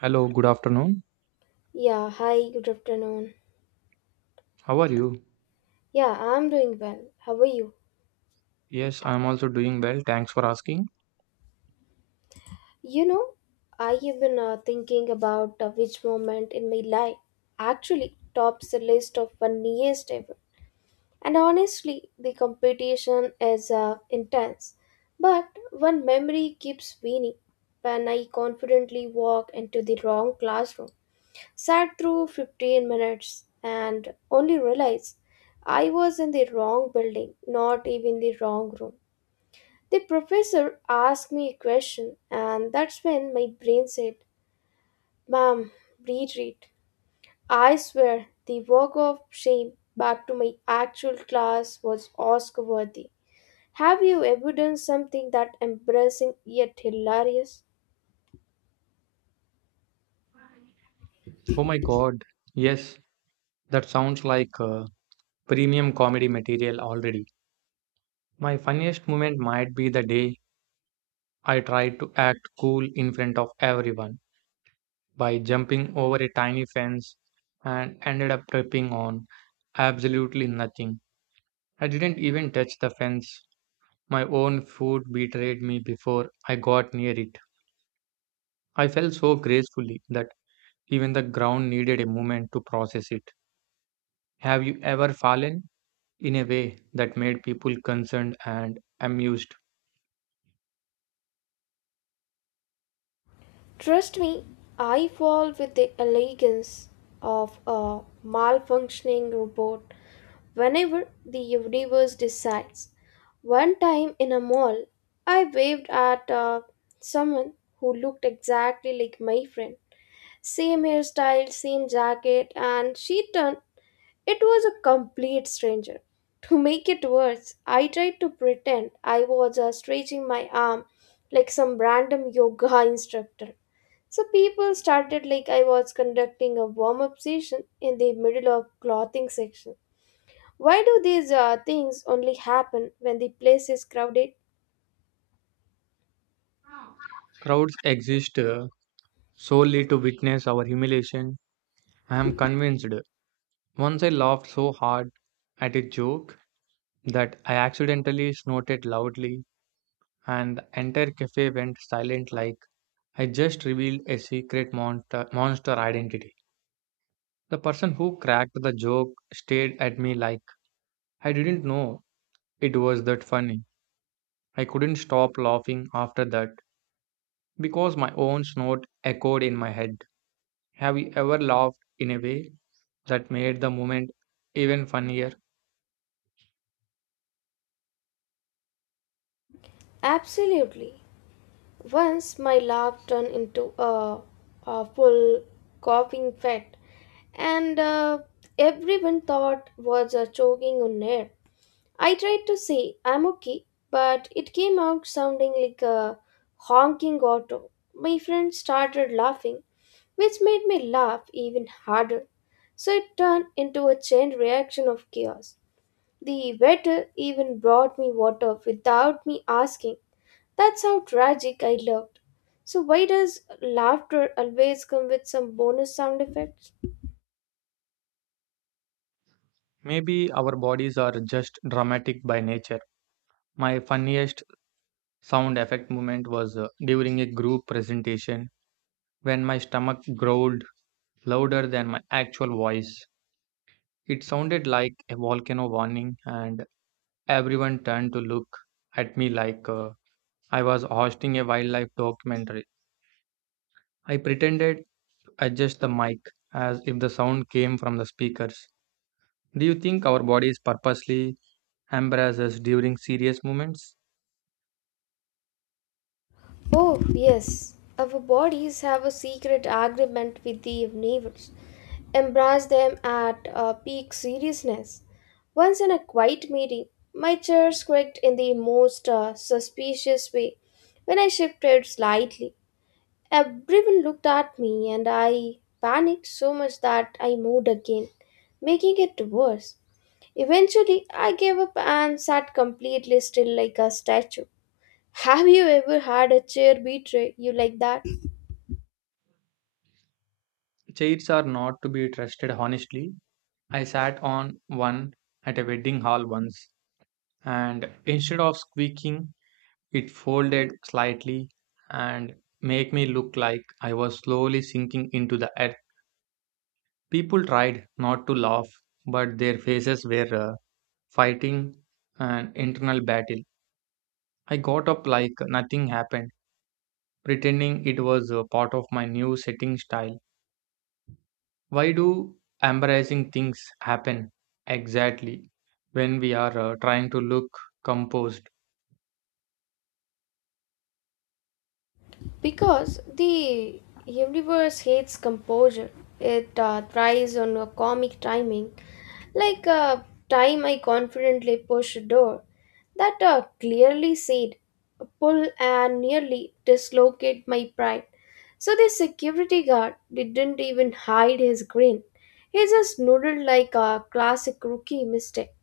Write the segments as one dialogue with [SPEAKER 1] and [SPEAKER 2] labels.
[SPEAKER 1] Hello, good afternoon.
[SPEAKER 2] Yeah, hi, good afternoon.
[SPEAKER 1] How are you?
[SPEAKER 2] Yeah, I'm doing well. How are you?
[SPEAKER 1] Yes, I'm also doing well. Thanks for asking.
[SPEAKER 2] You know, I have been thinking about which moment in my life actually tops the list of funniest ever. And honestly, the competition is intense. But one memory keeps winning when I confidently walk into the wrong classroom, sat through 15 minutes, and only realized I was in the wrong building, not even the wrong room. The professor asked me a question, and that's when my brain said, "Ma'am, retreat." I swear the walk of shame back to my actual class was Oscar worthy. Have you ever done something that embarrassing yet hilarious?
[SPEAKER 1] Oh my God. Yes, that sounds like premium comedy material already. My funniest moment might be the day I tried to act cool in front of everyone, by jumping over a tiny fence and ended up tripping on absolutely nothing. I didn't even touch the fence. My own foot betrayed me before I got near it. I felt so gracefully that even the ground needed a moment to process it. Have you ever fallen in a way that made people concerned and amused?
[SPEAKER 2] Trust me, I fall with the elegance of a malfunctioning robot whenever the universe decides. One time in a mall, I waved at someone who looked exactly like my friend. Same hairstyle, same jacket, and she turned. It was a complete stranger. To make it worse, I tried to pretend I was stretching my arm like some random yoga instructor. So people started like I was conducting a warm up session in the middle of clothing section. Why do these things only happen when the place is crowded?
[SPEAKER 1] Crowds exist solely to witness our humiliation. I am convinced. Once I laughed so hard at a joke that I accidentally snorted loudly, and the entire cafe went silent like I just revealed a secret monster identity. The person who cracked the joke stared at me like I didn't know it was that funny. I couldn't stop laughing after that because my own snort echoed in my head. Have you ever laughed in a way that made the moment even funnier?
[SPEAKER 2] Absolutely. Once my laugh turned into a full coughing fit, and everyone thought was choking on air. I tried to say I'm okay, but it came out sounding like a honking auto. My friend started laughing, which made me laugh even harder. So it turned into a chain reaction of chaos. The waiter even brought me water without me asking that's how tragic I looked. So, why does laughter always come with some bonus sound effects?
[SPEAKER 1] Maybe our bodies are just dramatic by nature. My funniest sound effect moment was during a group presentation when my stomach growled louder than my actual voice. It sounded like a volcano warning, and everyone turned to look at me like I was hosting a wildlife documentary. I pretended to adjust the mic as if the sound came from the speakers. Do you think our bodies purposely embarrass us during serious moments?
[SPEAKER 2] Oh, yes. Our bodies have a secret agreement with the neighbors. Embrace them at peak seriousness. Once in a quiet meeting, my chair squeaked in the most suspicious way. When I shifted slightly, everyone looked at me and I panicked so much that I moved again, making it worse. Eventually, I gave up and sat completely still like a statue. Have you ever had a chair betray you like that?
[SPEAKER 1] Chairs are not to be trusted honestly. I sat on one at a wedding hall once, and instead of squeaking, it folded slightly and made me look like I was slowly sinking into the earth. People tried not to laugh, but their faces were fighting an internal battle. I got up like nothing happened, pretending it was a part of my new setting style. Why do embarrassing things happen exactly when we are trying to look composed
[SPEAKER 2] Because the universe hates composure. It thrives on a comic timing, like a time I confidently push a door that clearly said pull and nearly dislocate my pride. So the security guard didn't even hide his grin. He just nodded like a classic rookie mistake.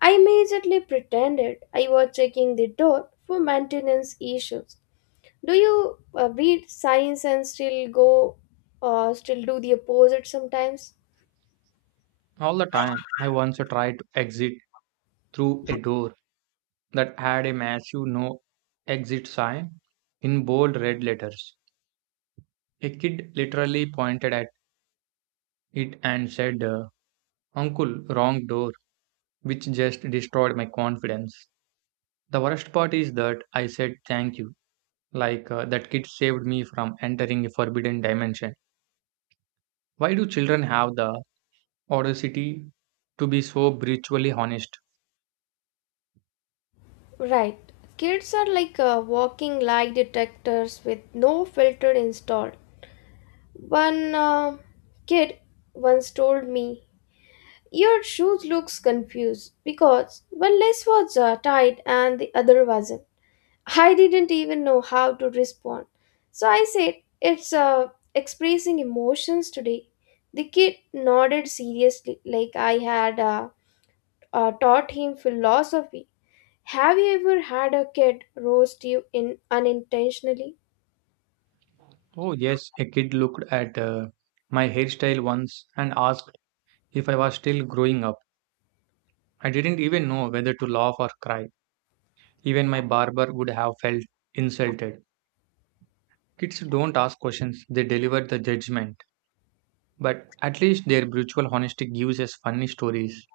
[SPEAKER 2] I immediately pretended I was checking the door for maintenance issues do you read science and still still do the opposite sometimes?
[SPEAKER 1] all the time? I once tried to exit through a door that had a massive no exit sign in bold red letters. A kid literally pointed at it and said, Uncle, wrong door, which just destroyed my confidence. The worst part is that I said thank you, like that kid saved me from entering a forbidden dimension. Why do children have the audacity to be so brutally honest?
[SPEAKER 2] Right. Kids are like walking lie detectors with no filter installed. One kid once told me, "Your shoes looks confused because one lace was tied and the other wasn't." I didn't even know how to respond. So I said, "It's expressing emotions today." The kid nodded seriously, like I had taught him philosophy. Have you ever had a kid roast you in unintentionally?
[SPEAKER 1] Oh, yes, a kid looked at my hairstyle once and asked if I was still growing up. I didn't even know whether to laugh or cry. Even my barber would have felt insulted. Kids don't ask questions, they deliver the judgment. But at least their brutal honesty gives us funny stories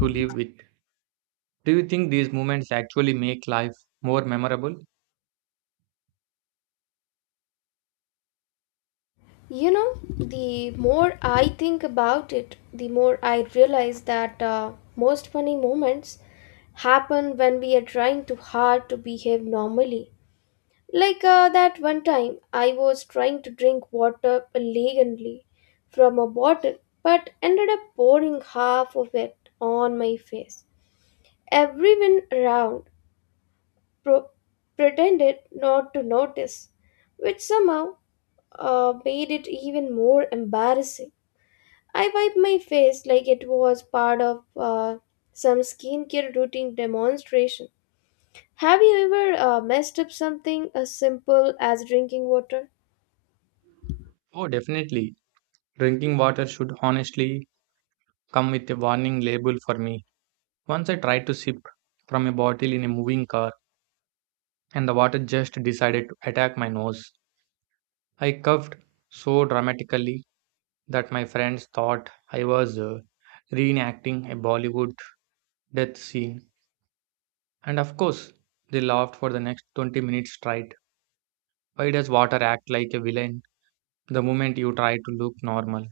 [SPEAKER 1] to live with. Do you think these moments actually make life more memorable?
[SPEAKER 2] You know, the more I think about it, the more I realize that most funny moments happen when we are trying too hard to behave normally. Like that one time, I was trying to drink water elegantly from a bottle, but ended up pouring half of it on my face. Everyone around pro- pretended not to notice, which somehow made it even more embarrassing. I wiped my face like it was part of some skincare routine demonstration. Have you ever messed up something as simple as drinking water?
[SPEAKER 1] Oh, definitely. Drinking water should honestly come with a warning label for me. Once I tried to sip from a bottle in a moving car, and the water just decided to attack my nose. I coughed so dramatically that my friends thought I was reenacting a Bollywood death scene. And of course, they laughed for the next 20 minutes straight. Why does water act like a villain the moment you try to look normal?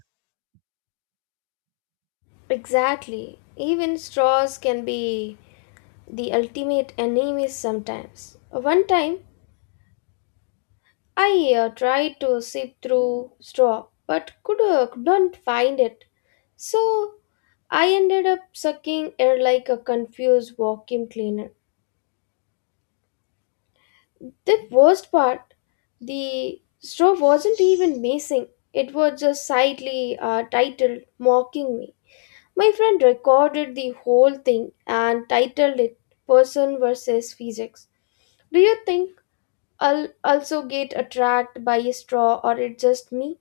[SPEAKER 2] Exactly. Even straws can be the ultimate enemies sometimes. One time, I tried to sip through straw but could not find it. So I ended up sucking air like a confused vacuum cleaner. The worst part, the straw wasn't even missing. It was just slightly titled, mocking me. My friend recorded the whole thing and titled it Person versus Physics. Do you think I'll also get attracted by a straw or it's just me?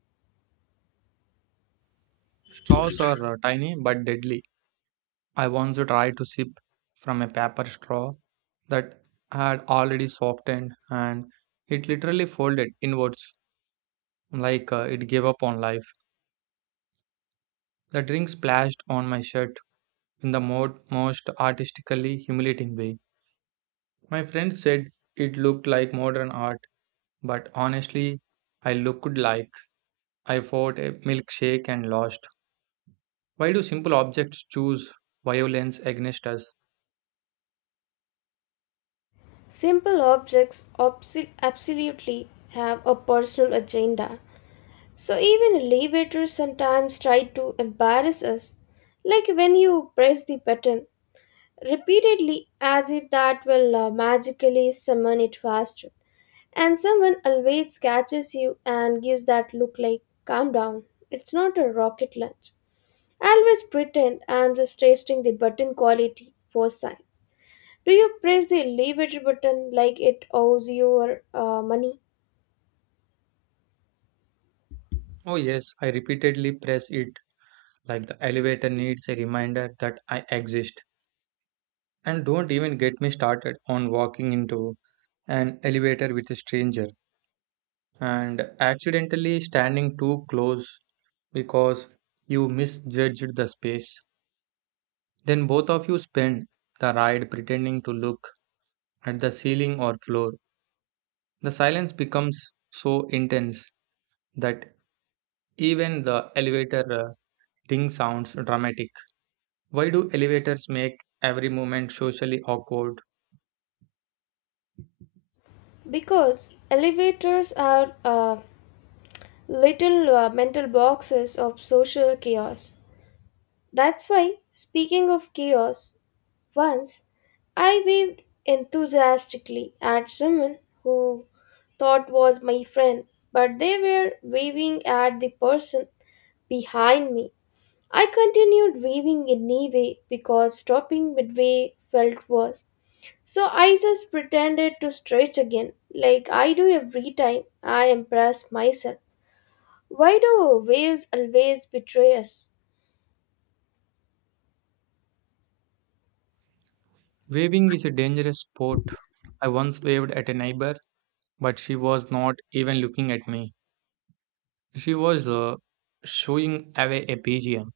[SPEAKER 1] Straws are tiny but deadly. I once tried to sip from a paper straw that had already softened, and it literally folded inwards like it gave up on life. The drink splashed on my shirt in the most artistically humiliating way. My friend said it looked like modern art, but honestly, I looked like I fought a milkshake and lost. Why do simple objects choose violence against us?
[SPEAKER 2] Simple objects absolutely have a personal agenda. So even elevators sometimes try to embarrass us, like when you press the button repeatedly as if that will magically summon it faster. And someone always catches you and gives that look like, calm down, it's not a rocket launch. I always pretend I am just testing the button quality for science. Do you press the elevator button like it owes your money?
[SPEAKER 1] Oh, yes, I repeatedly press it like the elevator needs a reminder that I exist. And don't even get me started on walking into an elevator with a stranger and accidentally standing too close because you misjudged the space. Then both of you spend the ride pretending to look at the ceiling or floor. The silence becomes so intense that even the elevator ding sounds dramatic. Why do elevators make every moment socially awkward?
[SPEAKER 2] Because elevators are little mental boxes of social chaos. That's why, speaking of chaos, once I waved enthusiastically at someone who thought was my friend, but they were waving at the person behind me. I continued weaving anyway because stopping midway felt worse. So I just pretended to stretch again, like I do every time I impress myself. Why do waves always betray us?
[SPEAKER 1] Waving is a dangerous sport. I once waved at a neighbor, but she was not even looking at me. She was showing away a pigeon.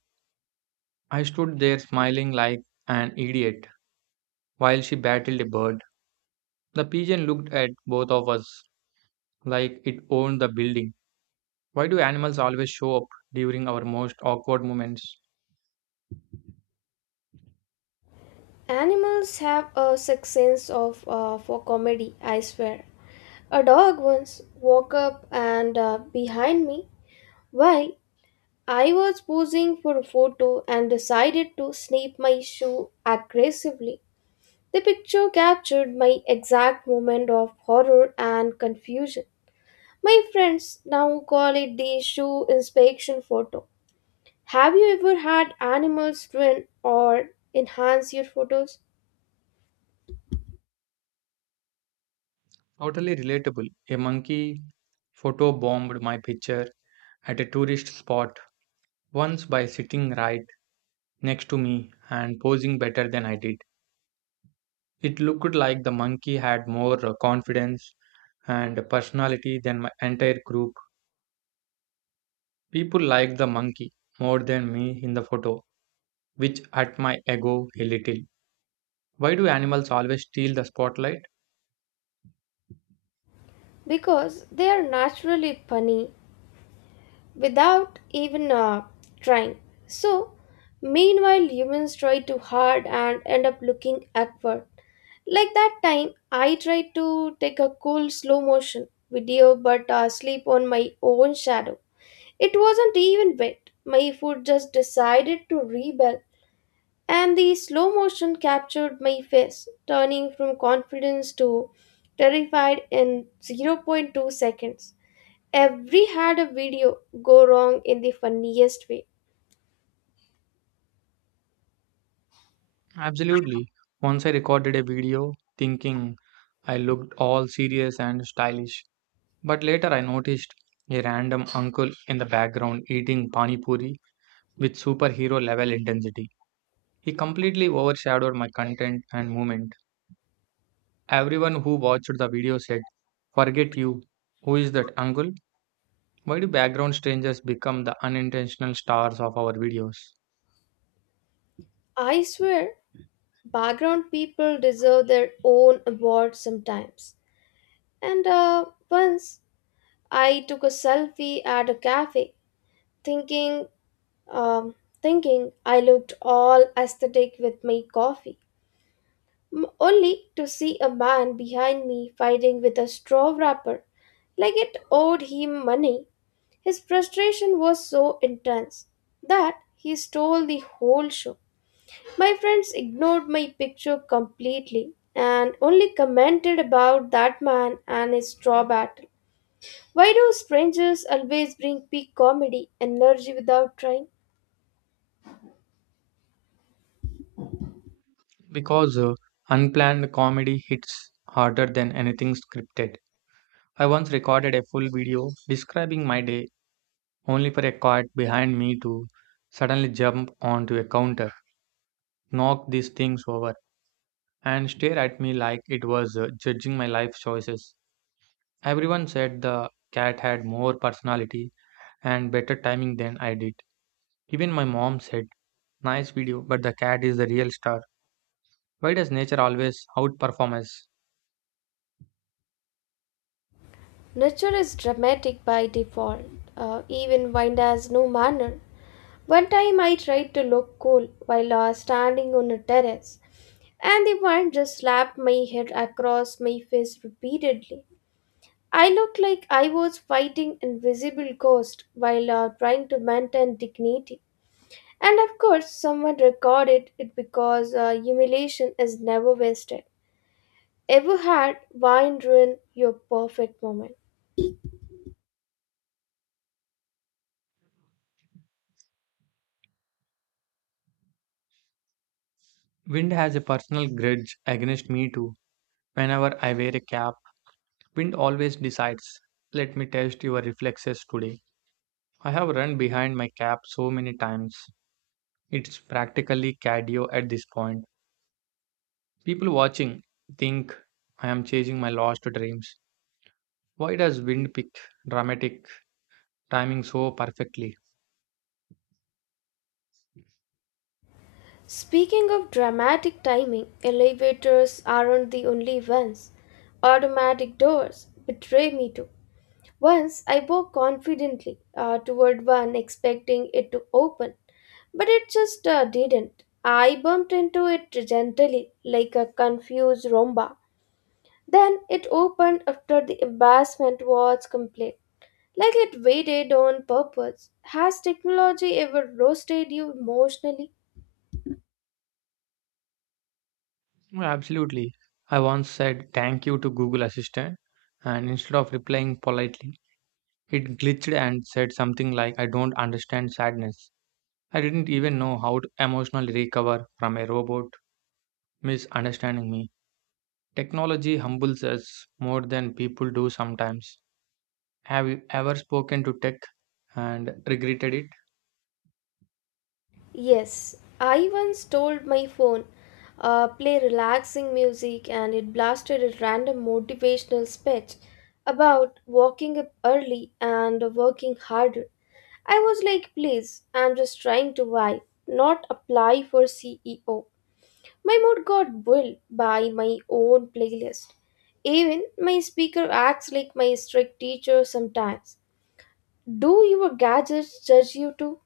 [SPEAKER 1] I stood there smiling like an idiot while she battled a bird. The pigeon looked at both of us like it owned the building. Why do animals always show up during our most awkward moments?
[SPEAKER 2] Animals have a sixth sense of for comedy, I swear. A dog once walked up and behind me while I was posing for a photo and decided to snap my shoe aggressively. The picture captured my exact moment of horror and confusion. My friends now call it the shoe inspection photo. Have you ever had animals ruin or enhance your photos?
[SPEAKER 1] Totally relatable. A monkey photo bombed my picture at a tourist spot once by sitting right next to me and posing better than I did. It looked like the monkey had more confidence and personality than my entire group. People liked the monkey more than me in the photo, which hurt my ego a little. Why do animals always steal the spotlight?
[SPEAKER 2] Because they are naturally funny without even trying. So, meanwhile, humans try too hard and end up looking awkward. Like that time, I tried to take a cool slow motion video but sleep on my own shadow. It wasn't even wet. My foot just decided to rebel, and the slow motion captured my face, turning from confidence to terrified in zero point 0.2 seconds. Every had a video go wrong in the funniest way.
[SPEAKER 1] Absolutely. Once I recorded a video thinking I looked all serious and stylish, but later I noticed a random uncle in the background eating pani puri with superhero level intensity. He completely overshadowed my content and movement. Everyone who watched the video said, "Forget you. Who is that uncle?" Why do background strangers become the unintentional stars of our videos?
[SPEAKER 2] I swear, background people deserve their own award sometimes. And once I took a selfie at a cafe, thinking, um, thinking I looked all aesthetic with my coffee, only to see a man behind me fighting with a straw wrapper, like it owed him money. His frustration was so intense that he stole the whole show. My friends ignored my picture completely and only commented about that man and his straw battle. Why do strangers always bring peak comedy energy without trying?
[SPEAKER 1] Because unplanned comedy hits harder than anything scripted. I once recorded a full video describing my day, only for a cat behind me to suddenly jump onto a counter, knock these things over, and stare at me like it was judging my life choices. Everyone said the cat had more personality and better timing than I did. Even my mom said, "Nice video, but the cat is the real star." Why does nature always outperform us?
[SPEAKER 2] Nature is dramatic by default, even when has no manner. One time I tried to look cool while standing on a terrace, and the wind just slapped my head across my face repeatedly. I looked like I was fighting invisible ghosts while trying to maintain dignity. And of course, someone recorded it because humiliation is never wasted. Ever had wine ruin your perfect moment?
[SPEAKER 1] Wind has a personal grudge against me too. Whenever I wear a cap, wind always decides, let me test your reflexes today. I have run behind my cap so many times. It's practically cardio at this point. People watching think I am chasing my lost dreams. Why does wind pick dramatic timing so perfectly?
[SPEAKER 2] Speaking of dramatic timing, elevators aren't the only ones. Automatic doors betray me too. Once I walked confidently toward one, expecting it to open, but it just didn't. I bumped into it gently, like a confused romba. Then it opened after the embarrassment was complete. Like it waited on purpose. Has technology ever roasted you emotionally?
[SPEAKER 1] Well, absolutely. I once said thank you to Google Assistant, and instead of replying politely, it glitched and said something like I don't understand sadness. I didn't even know how to emotionally recover from a robot misunderstanding me. Technology humbles us more than people do sometimes. Have you ever spoken to tech and regretted it?
[SPEAKER 2] Yes, I once told my phone, play relaxing music, and it blasted a random motivational speech about walking up early and working harder. I was like, please, I'm just trying to vibe, not apply for CEO. My mood got built by my own playlist. Even my speaker acts like my strict teacher sometimes. Do your gadgets judge you too?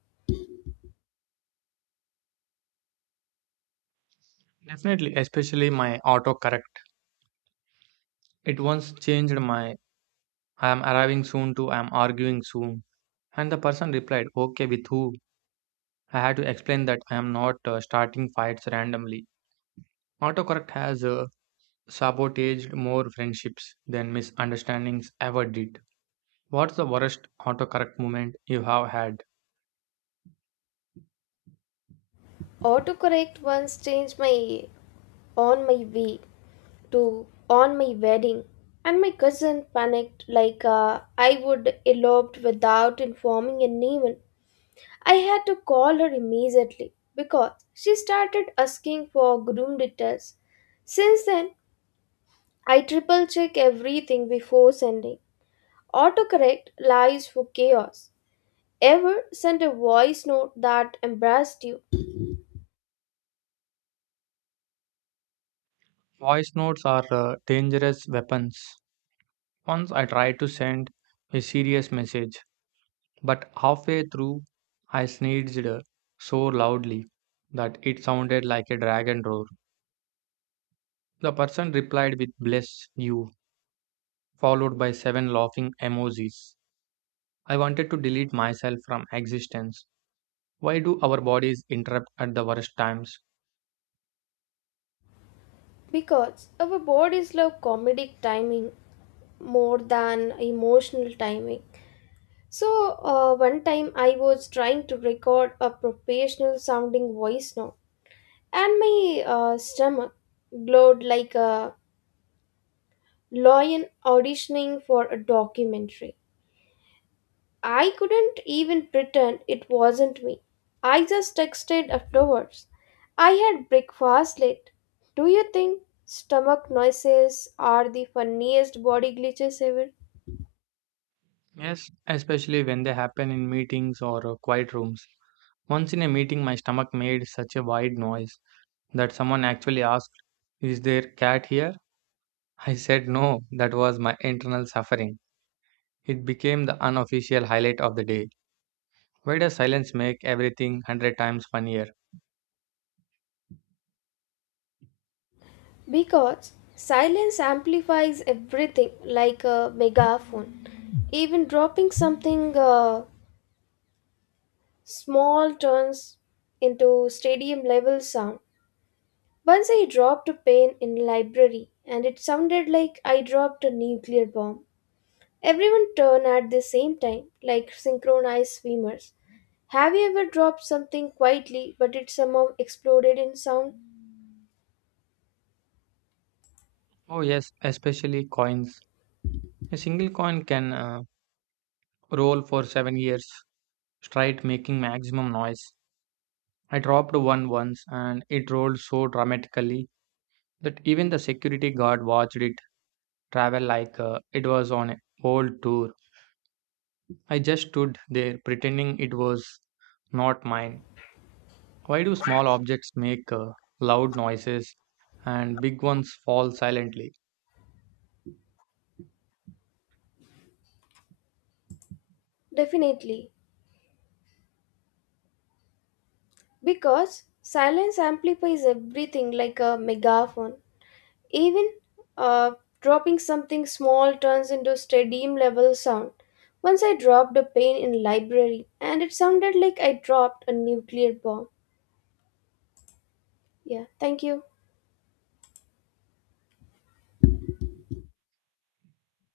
[SPEAKER 1] Definitely, especially my autocorrect. It once changed my I am arriving soon to I am arguing soon. And the person replied, Okay, with who? I had to explain that I am not starting fights randomly. Autocorrect has sabotaged more friendships than misunderstandings ever did. What's the worst autocorrect moment you have had?
[SPEAKER 2] Autocorrect once changed my on my way to on my wedding, and my cousin panicked like I would eloped without informing anyone. I had to call her immediately because she started asking for groom details. Since then, I triple check everything before sending. Autocorrect lies for chaos. Ever send a voice note that embarrassed you?
[SPEAKER 1] Voice notes are dangerous weapons. Once I tried to send a serious message, but halfway through I sneezed so loudly that it sounded like a dragon roar. The person replied with bless you, followed by 7 laughing emojis. I wanted to delete myself from existence. Why do our bodies interrupt at the worst times?
[SPEAKER 2] Because our bodies love comedic timing more than emotional timing. So, one time I was trying to record a professional sounding voice note, and my stomach glowed like a lion auditioning for a documentary. I couldn't even pretend it wasn't me. I just texted afterwards. I had breakfast late. Do you think stomach noises are the funniest body glitches ever?
[SPEAKER 1] Yes, especially when they happen in meetings or quiet rooms. Once in a meeting, my stomach made such a wide noise that someone actually asked, Is there cat here? I said no, that was my internal suffering. It became the unofficial highlight of the day. Why does silence make everything 100 times funnier?
[SPEAKER 2] Because silence amplifies everything like a megaphone. Even dropping something small turns into stadium level sound. Once I dropped a pen in library and it sounded like I dropped a nuclear bomb. Everyone turned at the same time, like synchronized swimmers. Have you ever dropped something quietly, but it somehow exploded in sound?
[SPEAKER 1] Oh, yes, especially coins. A single coin can roll for 7 years straight, making maximum noise. I dropped one once, and it rolled so dramatically that even the security guard watched it travel like it was on a old tour. I just stood there pretending it was not mine. Why do small objects make loud noises and big ones fall silently?
[SPEAKER 2] Definitely, because silence amplifies everything like a megaphone. Even uh, dropping something small turns into stadium level sound. Once I dropped a pen in library, and it sounded like I dropped a nuclear bomb. Yeah, thank you.